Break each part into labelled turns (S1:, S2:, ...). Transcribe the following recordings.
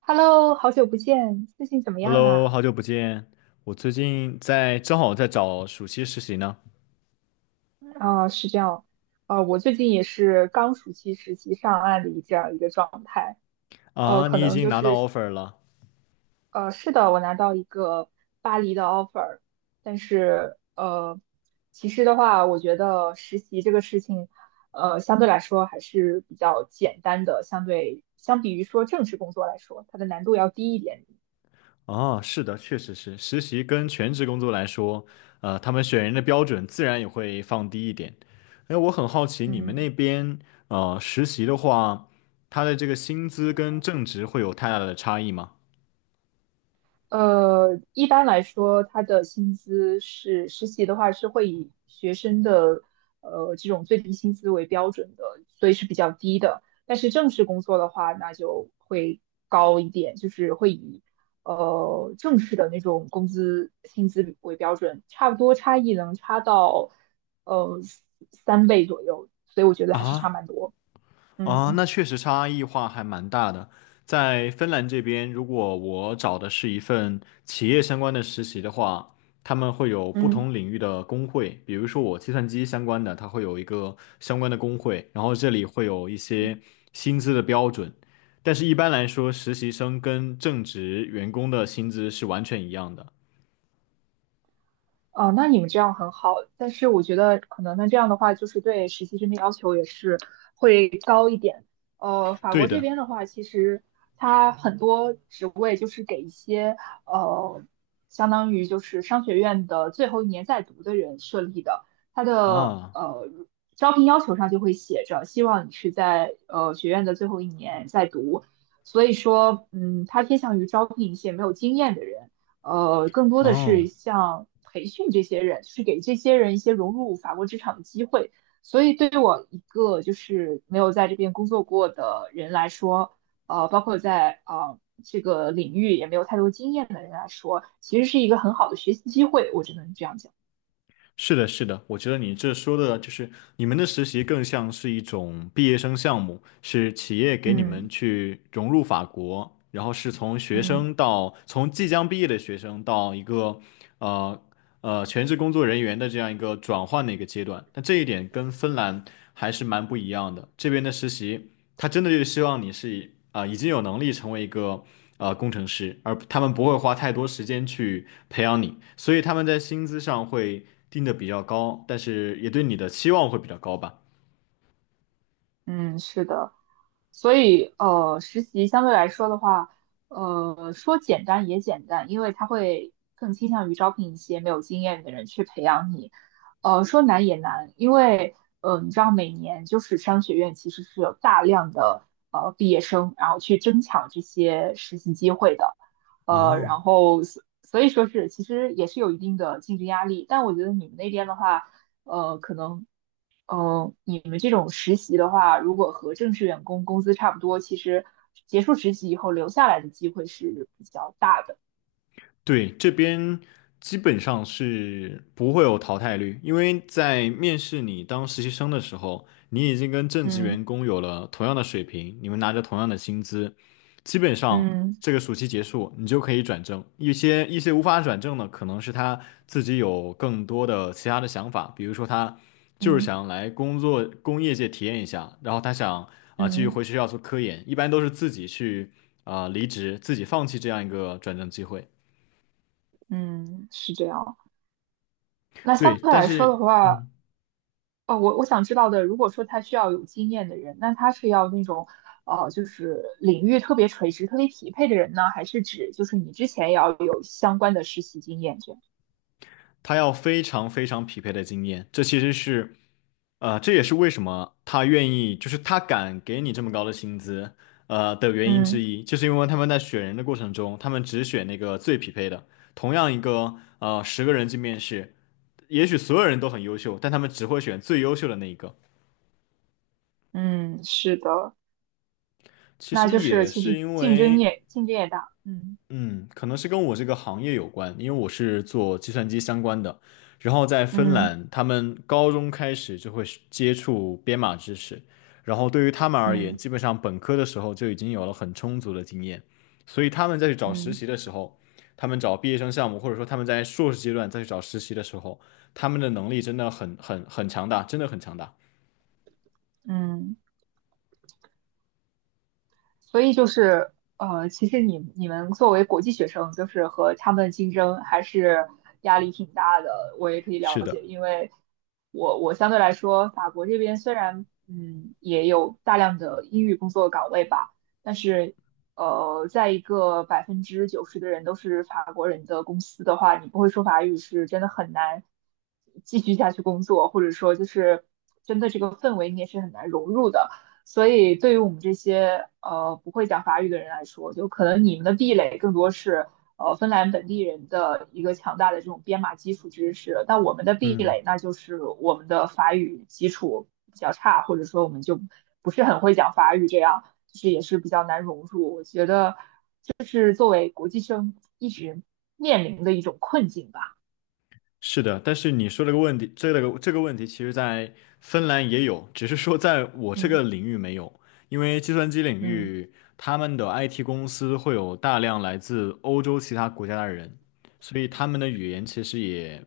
S1: Hello,好久不见，最近怎么样
S2: Hello，
S1: 啊？
S2: 好久不见。我最近正好在找暑期实习呢。
S1: 啊、是这样，我最近也是刚暑期实习上岸的一这样一个状态，呃，
S2: 啊，
S1: 可
S2: 你已
S1: 能
S2: 经
S1: 就
S2: 拿
S1: 是，
S2: 到 offer 了？
S1: 呃，是的，我拿到一个巴黎的 offer,但是,其实的话，我觉得实习这个事情，相对来说还是比较简单的，相比于说正式工作来说，它的难度要低一点，
S2: 啊，是的，确实是。实习跟全职工作来说，他们选人的标准自然也会放低一点。哎，我很好奇你们那
S1: 嗯。
S2: 边，实习的话，他的这个薪资跟正职会有太大的差异吗？
S1: 一般来说，他的薪资是实习的话是会以学生的这种最低薪资为标准的，所以是比较低的。但是正式工作的话，那就会高一点，就是会以正式的那种工资薪资为标准，差不多差异能差到呃三倍左右，所以我觉得还是差
S2: 啊？
S1: 蛮多。
S2: 啊，
S1: 嗯
S2: 那确实差异化还蛮大的。在芬兰这边，如果我找的是一份企业相关的实习的话，他们会有不
S1: 嗯。
S2: 同领域的工会，比如说我计算机相关的，它会有一个相关的工会，然后这里会有一些薪资的标准，但是一般来说，实习生跟正职员工的薪资是完全一样的。
S1: 哦，那你们这样很好，但是我觉得可能那这样的话，就是对实习生的要求也是，点法
S2: 对
S1: 国这
S2: 的，
S1: 边的话，其实它很多职位就是给一些呃，相当于就是商学院的最后一年在读的人设立的，它的
S2: 啊，
S1: 招聘要求上就会写着，希望你是在学院的最后一年在读，所以说，嗯，它偏向于招聘一些没有经验的人，更多的
S2: 哦。
S1: 是像培训这些人，就是给这些人一些融入法国职场的机会。所以对于我一个就是没有在这边工作过的人来说，包括在这个领域也没有太多经验的人来说，其实是一个很好的学习机会，我只能这样讲。
S2: 是的，是的，我觉得你这说的就是你们的实习更像是一种毕业生项目，是企业给你们
S1: 嗯
S2: 去融入法国，然后是从学
S1: 嗯，
S2: 生到从即将毕业的学生到一个呃全职工作人员的这样一个转换的一个阶段。那这一点跟芬兰还是蛮不一样的。这边的实习他真的就是希望你是已经有能力成为一个工程师，而他们不会花太多时间去培养你，所以他们在薪资上会定的比较高，但是也对你的期望会比较高吧。
S1: 嗯，是的，所以实习相对来说的话，说简单也简单，因为它会更倾向于招聘一些没有经验的人去培养你。说难也难，因为你知道每年就是商学院其实是有大量的毕业生，然后去争抢这些实习机会的，
S2: 哦。
S1: 然后所以说是其实也是有一定的竞争压力，但我觉得你们那边的话。呃，可能嗯，你们这种实习的话，如果和正式员工工资差不多，其实结束实习以后留下来的机会是比较大的。
S2: 对，这边基本上是不会有淘汰率，因为在面试你当实习生的时候，你已经跟正职
S1: 嗯
S2: 员工有了同样的水平，你们拿着同样的薪资，基本上
S1: 嗯
S2: 这个暑期结束，你就可以转正。一些无法转正的，可能是他自己有更多的其他的想法，比如说他就是
S1: 嗯
S2: 想来工业界体验一下，然后他想继续回
S1: 嗯
S2: 学校做科研，一般都是自己去离职，自己放弃这样一个转正机会。
S1: 嗯，是这样。那
S2: 对，
S1: 相对
S2: 但
S1: 来说的
S2: 是
S1: 话，哦，我想知道的，如果说他需要有经验的人，那他是要那种，就是领域特别垂直、特别匹配的人呢，还是指就是你之前也要有相关的实习经验这样？
S2: 他要非常非常匹配的经验，这也是为什么他愿意，就是他敢给你这么高的薪资，的原因之
S1: 嗯
S2: 一，就是因为他们在选人的过程中，他们只选那个最匹配的。同样10个人去面试，也许所有人都很优秀，但他们只会选最优秀的那一个。
S1: 嗯，是的。
S2: 其
S1: 那
S2: 实
S1: 就是
S2: 也
S1: 其
S2: 是
S1: 实
S2: 因为。
S1: 竞争也大，嗯
S2: 嗯，可能是跟我这个行业有关，因为我是做计算机相关的。然后在芬
S1: 嗯
S2: 兰，他们高中开始就会是接触编码知识，然后对于他们而言，
S1: 嗯
S2: 基本上本科的时候就已经有了很充足的经验，所以他们再去找实
S1: 嗯
S2: 习的时候，他们找毕业生项目，或者说他们在硕士阶段再去找实习的时候，他们的能力真的很强大，真的很强大。
S1: 嗯，所以就是其实你们作为国际学生，就是和他们竞争还是压力挺大的。我也可以
S2: 是
S1: 了
S2: 的，
S1: 解，因为我相对来说，法国这边虽然也有大量的英语工作岗位吧，但是在一个百分之九十的人都是法国人的公司的话，你不会说法语是真的很难继续下去工作，或者说就是真的这个氛围你也是很难融入的。所以对于我们这些不会讲法语的人来说，就可能你们的壁垒更多是芬兰本地人的一个强大的这种编码基础知识，但我们的壁
S2: 嗯。
S1: 垒那就是我们的法语基础比较差，或者说我们就不是很会讲法语，这样就是也是比较难融入。我觉得这是作为国际生一直面临的一种困境吧。
S2: 是的，但是你说这个问题，这个问题，其实在芬兰也有，只是说在我这
S1: 嗯
S2: 个领域没有，因为计算机领
S1: 嗯，
S2: 域他们的 IT 公司会有大量来自欧洲其他国家的人，所以他们的语言其实也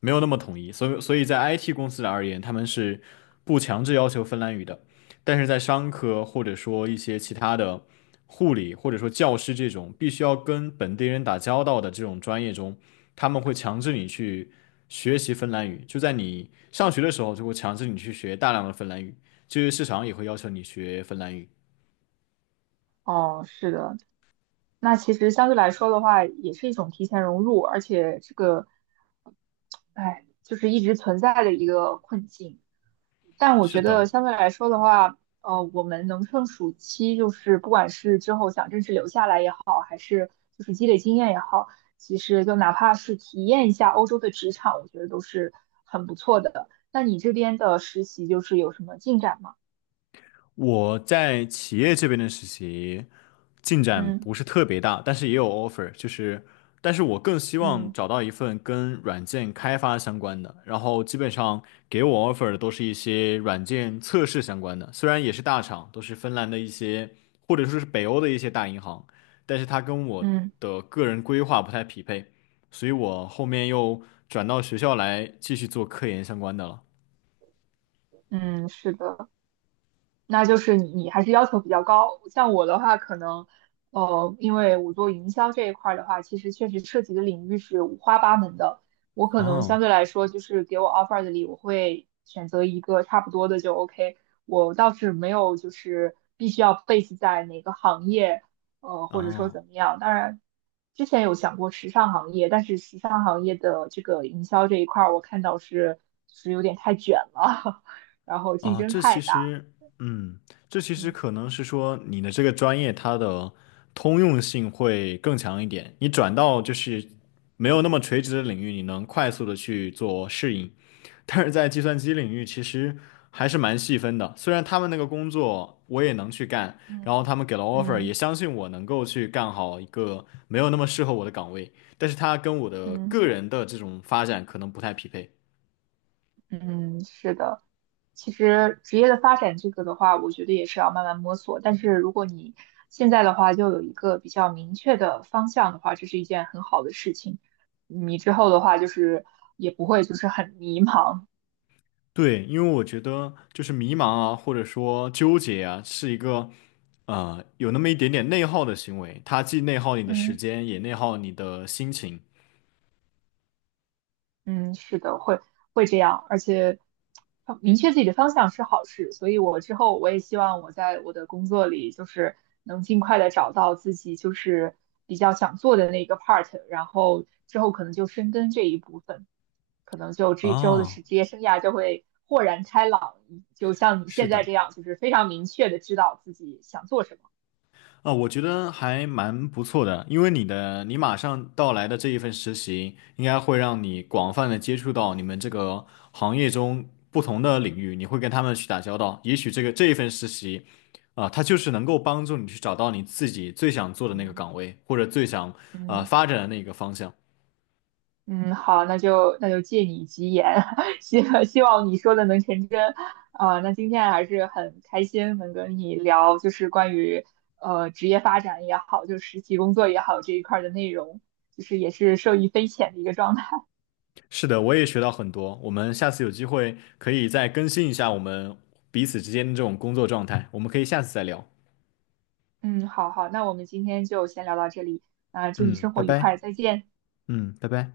S2: 没有那么统一，所以在 IT 公司而言，他们是不强制要求芬兰语的，但是在商科或者说一些其他的护理或者说教师这种必须要跟本地人打交道的这种专业中。他们会强制你去学习芬兰语，就在你上学的时候就会强制你去学大量的芬兰语，就业市场也会要求你学芬兰语。
S1: 哦，是的。那其实相对来说的话，也是一种提前融入，而且这个哎，就是一直存在的一个困境。但我
S2: 是
S1: 觉得
S2: 的，
S1: 相对来说的话，我们能趁暑期，就是不管是之后想正式留下来也好，还是就是积累经验也好，其实就哪怕是体验一下欧洲的职场，我觉得都是很不错的。那你这边的实习就是有什么进展吗？
S2: 我在企业这边的实习进展
S1: 嗯
S2: 不是特别大，但是也有 offer，就是，但是我更希望
S1: 嗯
S2: 找到一份跟软件开发相关的，然后基本上给我 offer 的都是一些软件测试相关的，虽然也是大厂，都是芬兰的一些或者说是北欧的一些大银行，但是它跟我
S1: 嗯
S2: 的个人规划不太匹配，所以我后面又转到学校来继续做科研相关的了。
S1: 嗯，是的。那就是你还是要求比较高。像我的话，可能因为我做营销这一块儿的话，其实确实涉及的领域是五花八门的。我可能
S2: 哦
S1: 相对来说，就是给我 offer 的里，我会选择一个差不多的就 OK。我倒是没有就是必须要 base 在哪个行业，或者说
S2: 哦。
S1: 怎么样。当然，之前有想过时尚行业，但是时尚行业的这个营销这一块儿，我看到是有点太卷了，然后竞
S2: 啊，
S1: 争太大。
S2: 嗯，这其实
S1: 嗯。
S2: 可能是说你的这个专业它的通用性会更强一点，你转到就是没有那么垂直的领域，你能快速的去做适应。但是在计算机领域，其实还是蛮细分的。虽然他们那个工作我也能去干，然后
S1: 嗯
S2: 他们给了 offer，也
S1: 嗯
S2: 相信我能够去干好一个没有那么适合我的岗位，但是它跟我的个
S1: 嗯
S2: 人的这种发展可能不太匹配。
S1: 嗯，是的。其实职业的发展这个的话，我觉得也是要慢慢摸索。但是如果你现在的话就有一个比较明确的方向的话，这是一件很好的事情。你之后的话就是也不会就是很迷茫。
S2: 对，因为我觉得就是迷茫啊，或者说纠结啊，是一个有那么一点点内耗的行为，它既内耗你的时
S1: 嗯。
S2: 间，也内耗你的心情。
S1: 嗯，是的，会这样，而且明确自己的方向是好事，所以我之后我也希望我在我的工作里就是能尽快的找到自己就是比较想做的那个 part,然后之后可能就深耕这一部分，可能就这之后的
S2: 哦，
S1: 职业生涯就会豁然开朗，就像你
S2: 是
S1: 现在
S2: 的，
S1: 这样，就是非常明确的知道自己想做什么。
S2: 啊，我觉得还蛮不错的，因为你马上到来的这一份实习，应该会让你广泛的接触到你们这个行业中不同的领域，你会跟他们去打交道。也许这一份实习，啊，它就是能够帮助你去找到你自己最想做的那个
S1: 嗯
S2: 岗位，或者最想
S1: 嗯。
S2: 发展的那个方向。
S1: 嗯，好，那就借你吉言，希望你说的能成真。啊、那今天还是很开心能跟你聊，就是关于职业发展也好，就实习工作也好这一块儿的内容，就是也是受益匪浅的一个状态。
S2: 是的，我也学到很多。我们下次有机会可以再更新一下我们彼此之间的这种工作状态，我们可以下次再聊。
S1: 嗯，好好，那我们今天就先聊到这里，啊、祝你
S2: 嗯，
S1: 生
S2: 拜
S1: 活愉
S2: 拜。
S1: 快，再见。
S2: 嗯，拜拜。